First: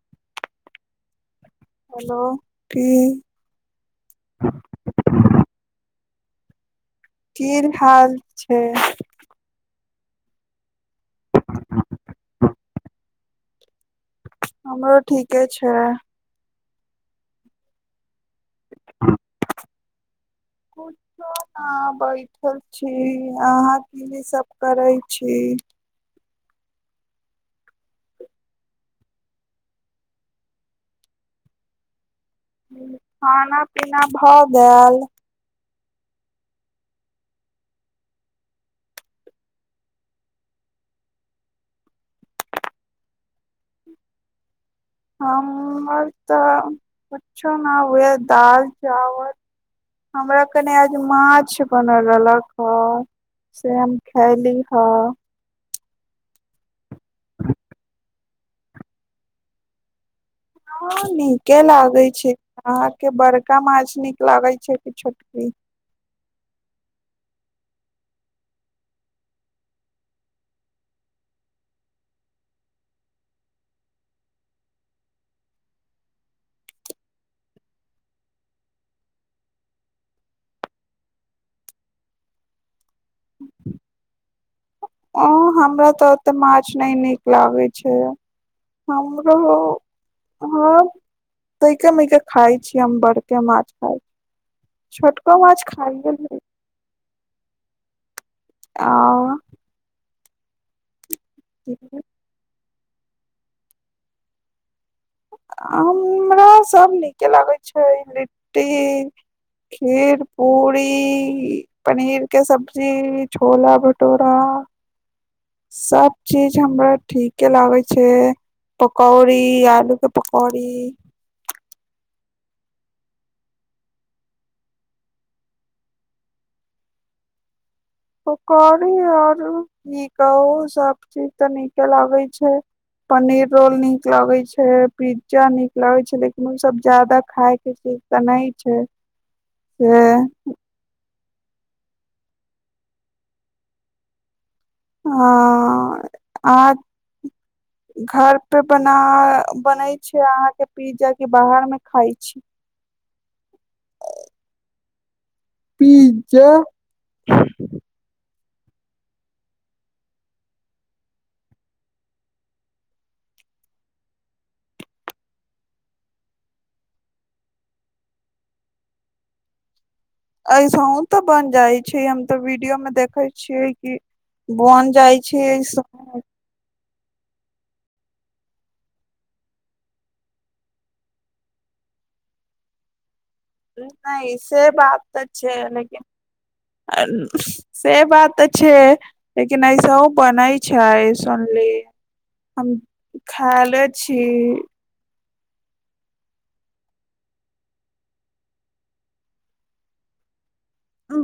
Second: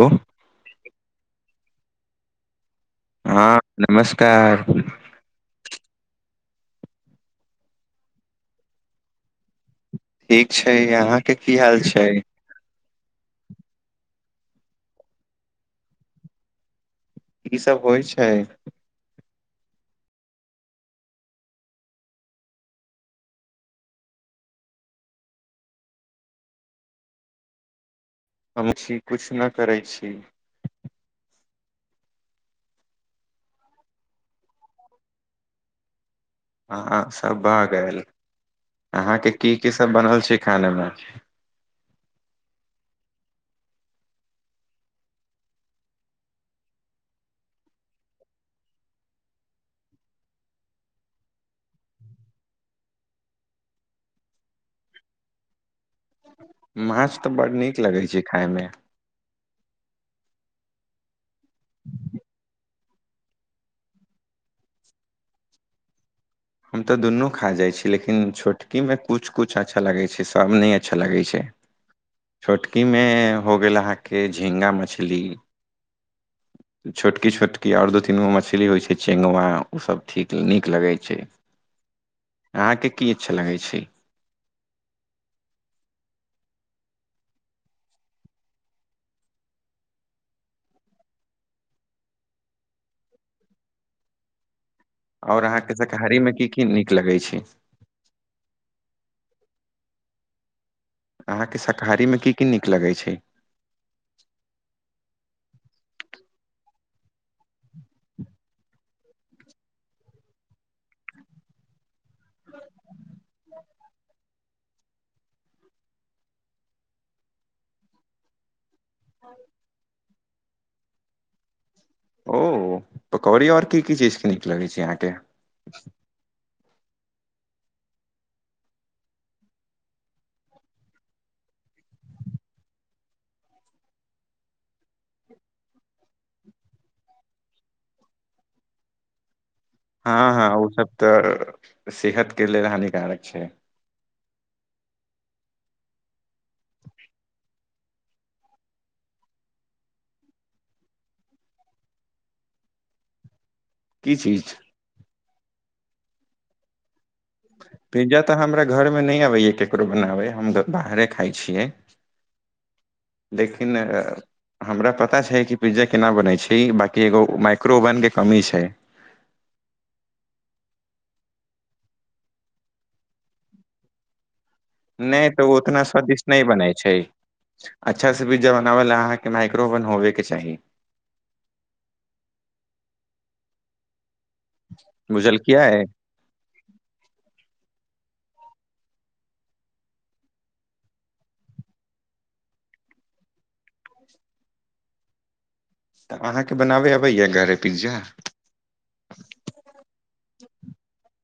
Hello hello की हँ नमस्कार की हाल छै ठीक छै अहाँ के की हाल छै हमरो ठीके छै कि सभ होइ छै कुछो नय बैठल छी अहाँ कि सभ करे छी। हम छी किछु नहि करे छी। खाना पीना भऽ गेल। ह सभ भऽ गेल अहाँकेँ कि सभ बनल छै खानेमे। हमर तऽ कछो नै हुए दाल चावल। हमरा कनी आज माछ बनल रहलक से हम खयली ह माछ तऽ बड़ नीक लगैत छै खायमे। ह नीके लागे छै अहाँकेँ बड़का माछ नीक लागे छै कि छोटकी। हम ते दुनू खा जाय छी लेकिन छोटकी मे कुछ कुछ अच्छा लगे छै सभ ने अच्छा लगे छै। छोटकि मे हो गेल अहाँकेँ झिगा मछली। [inaudible] छोटकी छोटकी आओर दू तीन गो मछली होइ छै चेगुआ ओसभ ठीक नीक लगै छै। अहाँकेँ कि अच्छा लगैत छै। ओ हमरा तऽ ओते माछ नहि नीक लागे छै। हमर ह तै के मे के खाय छिय हम बड़के माछ खाय छी छोटको माछ खाय। कि नीक लगै छै। आ अहाँकेँ शाकाहारीमे कि कि नीक लगैत छै। हमरा सभ नीक लागै छै लिट्टी खीर पूरी। पनीर के सब्जी छोला भटूरा। सभ चीज हमरा ठीके लागे छै पकौड़ी आलू के। पकरी ओ पकौड़ी और कि कि चीज के नीक लगै छै यहाँ के। पकौरी आऔर नीकाओ सभ चीज तनिक लागै छै। पनीर रोल नीक लगे छै पिज्जा नीक लगे छै लेकिन ओ सभ जादा खाय के च। तऽ नहि छै से ह ह ओ सभ तऽ सेहत के लि हानिकारक छै। ह [inaudible] घर पे बना बनै छै अहाँकेँ पिज्जा के बाहर मे खाय छी। कि चीज। पिज्जा। पिज्जा तऽ हमरा घरमे नहि अबैया केकरो बनाबै हम तऽ बाहरे खाइ छियै। लेकिन आ हमरा पता छै कि पिज्जा केना बनैत छै बाकि एगो माइक्रो ओवनके कमी छै। ऐसहु तऽ बन जाइ छै हम तो वीडियो मे देखे छियै कि। बन जाइ नै तऽ ऊ छै उतना स्वादिष्ट नै बनै छै। अच्छासँ पिज्जा बनाबै ल अहाँकेँ माइक्रोवन होबेके चाही। नहि से बात तऽ अच छै बुझलखियै लेकिन से बात तऽ छै लेकिन ऐस बनै छै सुनली हम खायले छी। तऽ अहाँकेँ बनाबे अबैया गरे पिज्जा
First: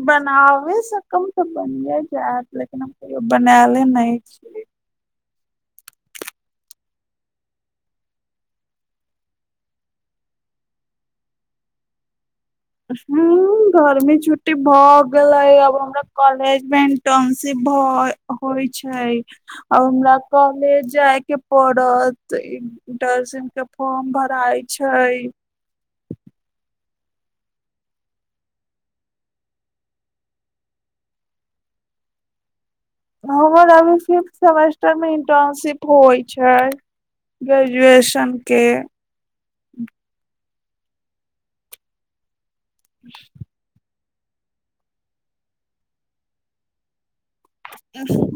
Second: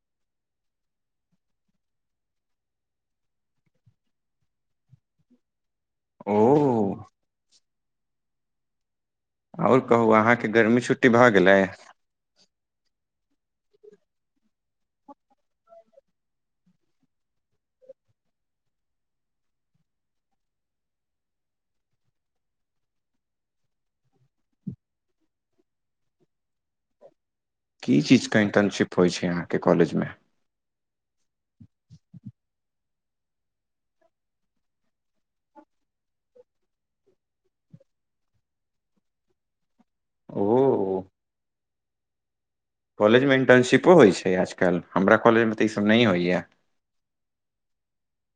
बनाबे सकल तऽ बने जायत लेकिन हम कहियो बनाले नै छीय ओ आओर कहू अहाँके गर्मी छुट्टी भऽ गेलैय हूँ गोर्मी छुट्टी भऽ गेले अब हमरा कॉलेज मे इंटर्नशिप भ होइ छै आब हमरा कॉलेज जाय के पड़त इर्टनसन के फॉर्म भराय छै की चीजके इन्टर्नशिप होय छै अहाँके कॉलेजमे हमर अभी फिफ्थ सेमेस्टर मे इंटर्नशिप होइ छै ग्रेजुएशन के ओ कॉलेजमे इन्टर्नशिपो होय छै आजकल हमरा कॉलेजमे तऽ ईसब नै होइया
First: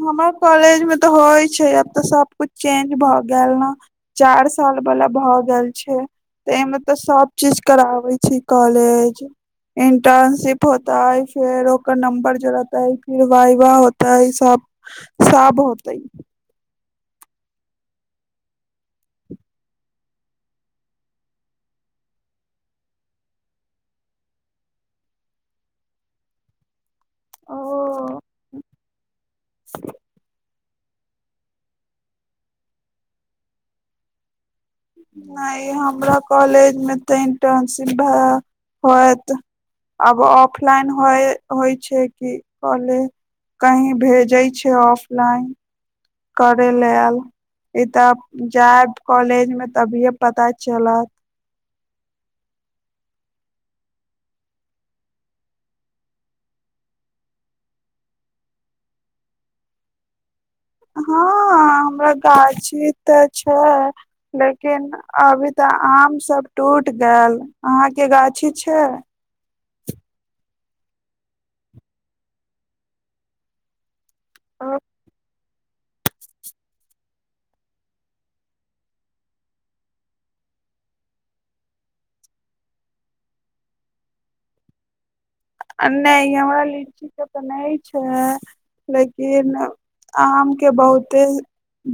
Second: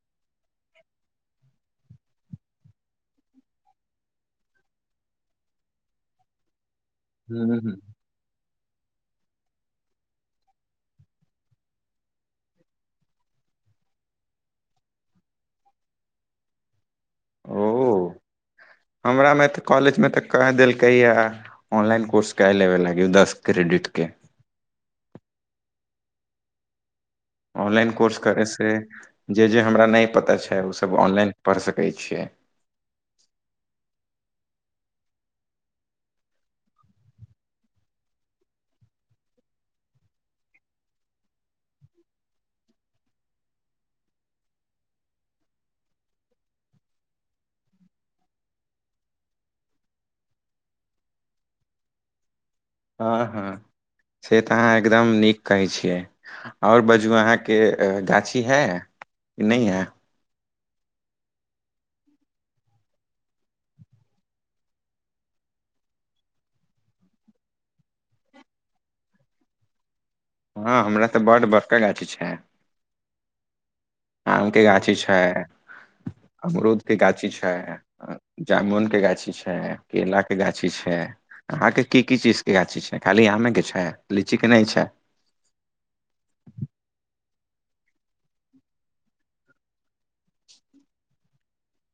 हमरा कॉलेज मे तऽ होइ छै आब तऽ सबकुछ चेंज भऽ गेएल न चार साल बाला भ गेएल छै तऽ एहिमे तऽ सब हूँ चीज हूँ कराबै छै कॉलेज इंटर्नशिप होताय फेर ओकर नंबर जोड़ताय फीर वइ वाह हो तऽ ईसब साब होतइ ओ हमरामे तऽ कॉलेजमे तऽ कह देलकैया ऑनलाइन कोर्स कए लेबे लागयै दस क्रेडिटके ओ ऑनलाइन कोर्स करयसे जे जे हमरा नै पता छै ओसब ऑनलाइन पढ़ि सकै छियै नै हमरा कॉलेज मे तऽ इंटर्नशिप भए होयत आब ऑफलाइन हो होइ छै कि कले कही भेजै छै ऑफलाइन करेलए आयल ई तऽ जायब कॉलेज मे तभिए पता चलत हँ हँ से तऽ अहाँ एकदम नीक कहै छियै आओर बाजू अहाँके गाछी है कि नै हए हँ हमरा गाछी तऽ छै लेकिन अभी तऽ आम सब टूट गेएल अहाँ के गाछी छै हँ हमरा तऽ बड्ड बड़का गाछी छै आम के गाछी छाय अमरूद के गाछी छाय जामुनके गाछी छाय केलाके गाछी छाय अहाँके की की चीजके गाछी छै खाली आमेके छाय लीचीे नै छै आ नै हमरा लीची के तऽ नै छै लेकिन आम के बहुते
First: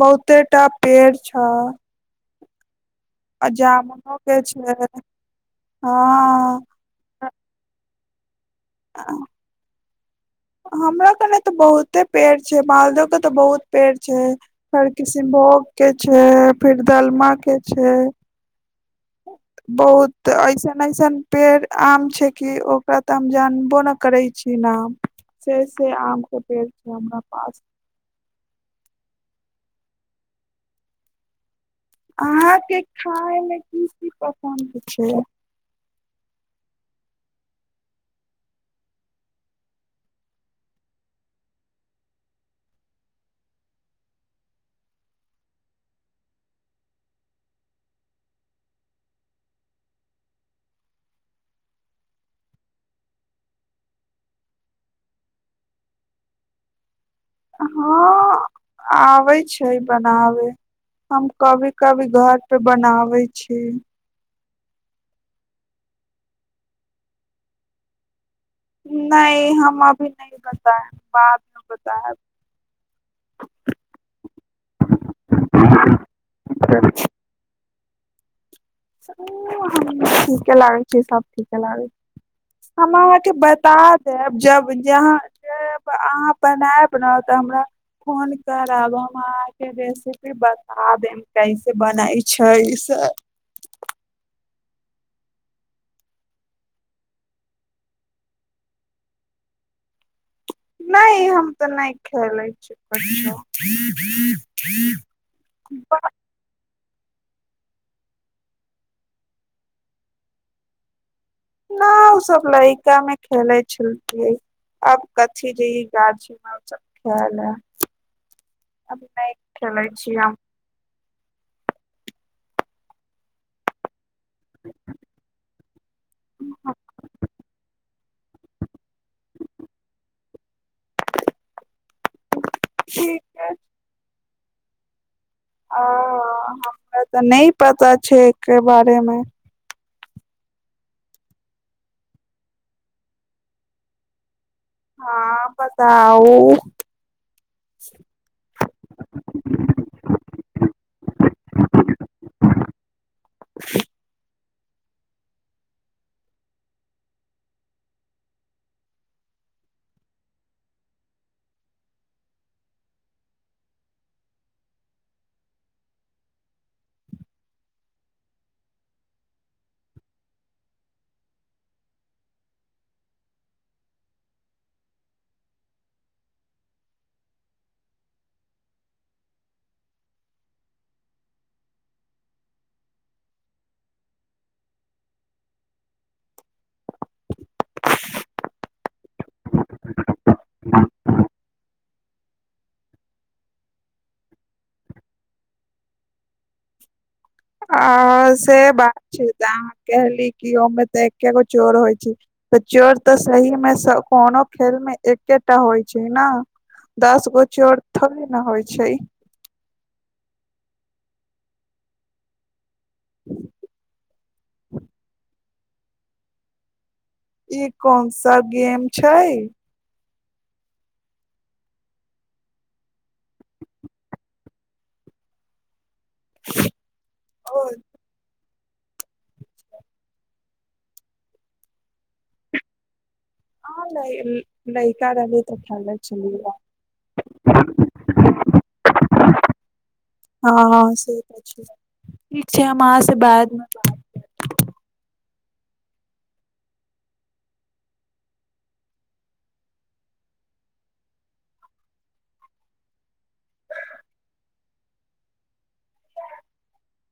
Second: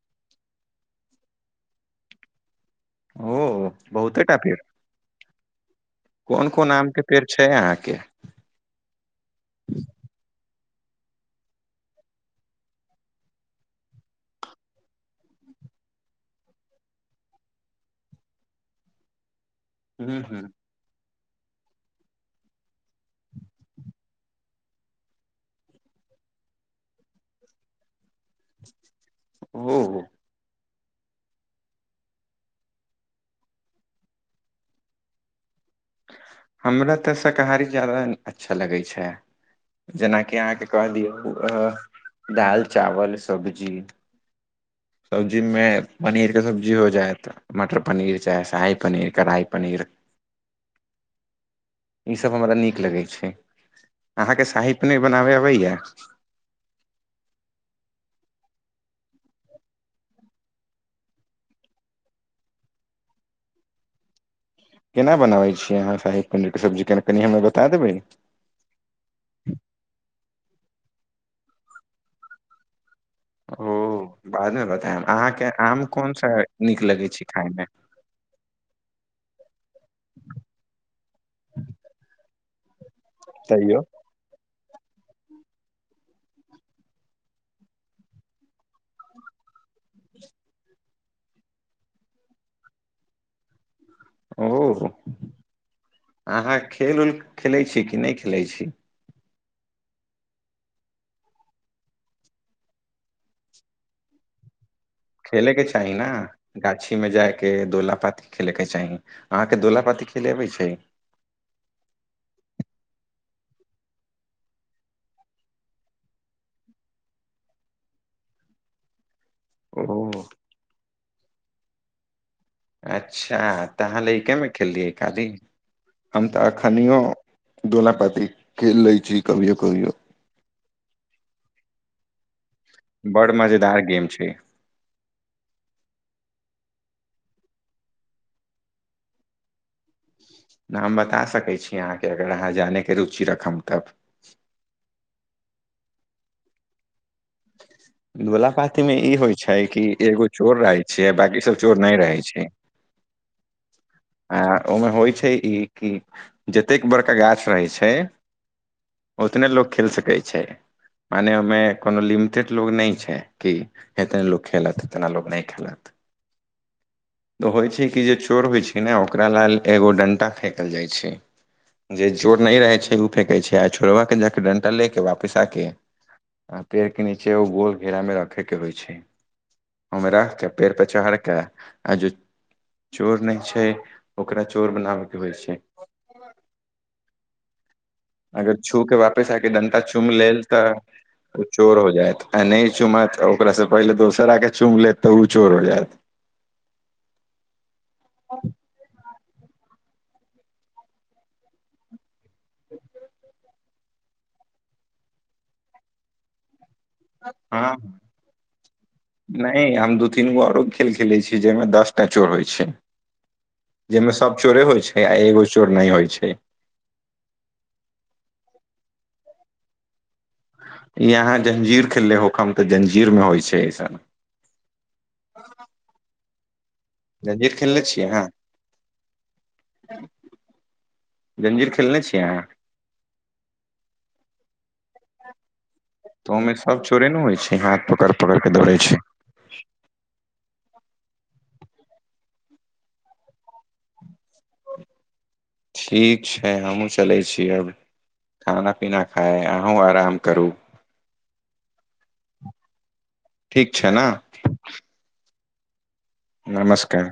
बहुतेटा पेड़ छ ओ आजामुनो के बहुतेटा पेड़ छै हँ फेर छै अहाँके ह [unintelligible] हमरा कने तऽ बहुते पेड़ छै मालद के तऽ बहुत पेड़ छै हर किसमभोग के छै फिर दलमा के छै हूँ बहुत हूँ अईस मऐसन पेड़ आम छै कि ओकरा तऽ हम जानबो नै करै छीयै नाम से से आम के पेड़ छै हमरा पास ओ हो अहाँके खाय मे की की पसन्द छै हमरा तऽ शाकाहारी जादा अच्छा लगै छै जेनाकि अहाँके कहलिय दालि चावल सब्जी सब्जी मे पनीर के सब्जी हो जाय तऽ मटर पनीर छै साह पनीर कऽ राय पनीर ई सभ हमरा नीक लगैत छै अहाँकेँ साहिप पनीर बनाबे अबैया ह आबै छै बनाबे हम कभी कभी घर पे बनावे छी। केना बनाबै छियै अहाँ शाही पण्रके सब्जी कना कनि हमरा बता देबै। नहि हम अभी नहि बतायब बादमे बतायब। ओ बादमे बतायब अहाँकेँ आम कोन सा नीक लगै छै खायमे ओ हम ठीके लागै छी सभ ठीके लागै छै हम अहाँकेँ बता तैयो देब जब जहाँ अहाँ बनाबय ना तऽ हमरा फोन करब हम अहाँकेँ जे छै कि बता देब कैसे बना छै ई सभ अहाँ खेल उल खेलैत छी कि नहि खेलैत छी नहि हम तऽ नहि खेलै छी। खेलके चाही न गाछी मे जायके दोलापाती खेलयके चाही अहाँकेँ दोलापाती खेले अबै छै ओ सभ लड़िका मे खेले छलियै आब कथी जइय गाम अब नहि ओ खेलै छिय हम अच्छा तऽ हा लकेमे खेललियै काली हम तऽ अखनो दोला पात खेल लै छी कभियो कभियो बड़ ठीके मजेदार गेम छै। आ हमरा तऽ नहि पता छै एक बारेमे नाम बता सकै छी अहाँकेँ अगर अहाँ जानैके रुचि रखब तब ह बताउ [unintelligible] लोला पाती मे ई होई छै कि एगो चोर रहै छै बाकी सभ चोर नहि रहै छै [inaudible] [inaudible] आ ओहिमे होई छै ई कि जतेक बड़का गाछ रहै छै उतने लोग खेल सकै छै मने ओमे कोनो लि म कते लोग नहि छै की एतने लो खेलत एतना लो नहि खेलत तऽ होइत छै कि जे चोर होइत छै ने ओकरा लेलाल एगो डणटा फेकल जाइत छै जे जोर नहि रहैत छै ओ फेकैत छै आ छोड़बा जाकऽ डेटल ले के वापस आके। आ पेड़ के नीचे ओ गोल घेरा मे रखे के होई छै ओमे राखके पेड़ परे चढ़के आ चोर नहि छै ओकरा चोर बनाबै के होई छै अगर छू के वापिस आके डन्टा चुम लेलऽ तऽ ओ चोर हो जायत आ नहि चुमत ओकरास से पहिले दोसर आ के चुम लेतऽ ओ चोर हो जायत आ से बात छै तऽ अहाँ कहली कि ओमे तऽ एकेगो चोर होई छै तऽ चोर तऽ सही मे कोनो खेल मे एकेटा होई छै ने दश गोछी हँ ओर थोड़े ने होई छै नहि हम दू तीन गो आरो खेल खेलैत छी जाहि मे दस टा चोर होई छै जाहिमे सभ चोरे होइ छै आ एगो चोर नहि होइ छै ई कोन सा गेम छै। यहाँ जञ्जीर खेलले होक हम तऽ जञ्जीरमे होइ छै अइसन। ह। जांजिर खेलले छियै अहाँ जंजिर खेलने छियै अहाँ। ह ल लैक रहलल तऽ खल तऽ ओहिमे सभ चोरे ने होई छै हाथ पकड़ पकड़ के दौड़े छै। ह से त ठीक छै हम अहाँ से बाद मे ठीक छै हमहूँ चलै छी अब खाना पीना खाइ अहूँ आराम करू। ठीक छै ने। नमस्कार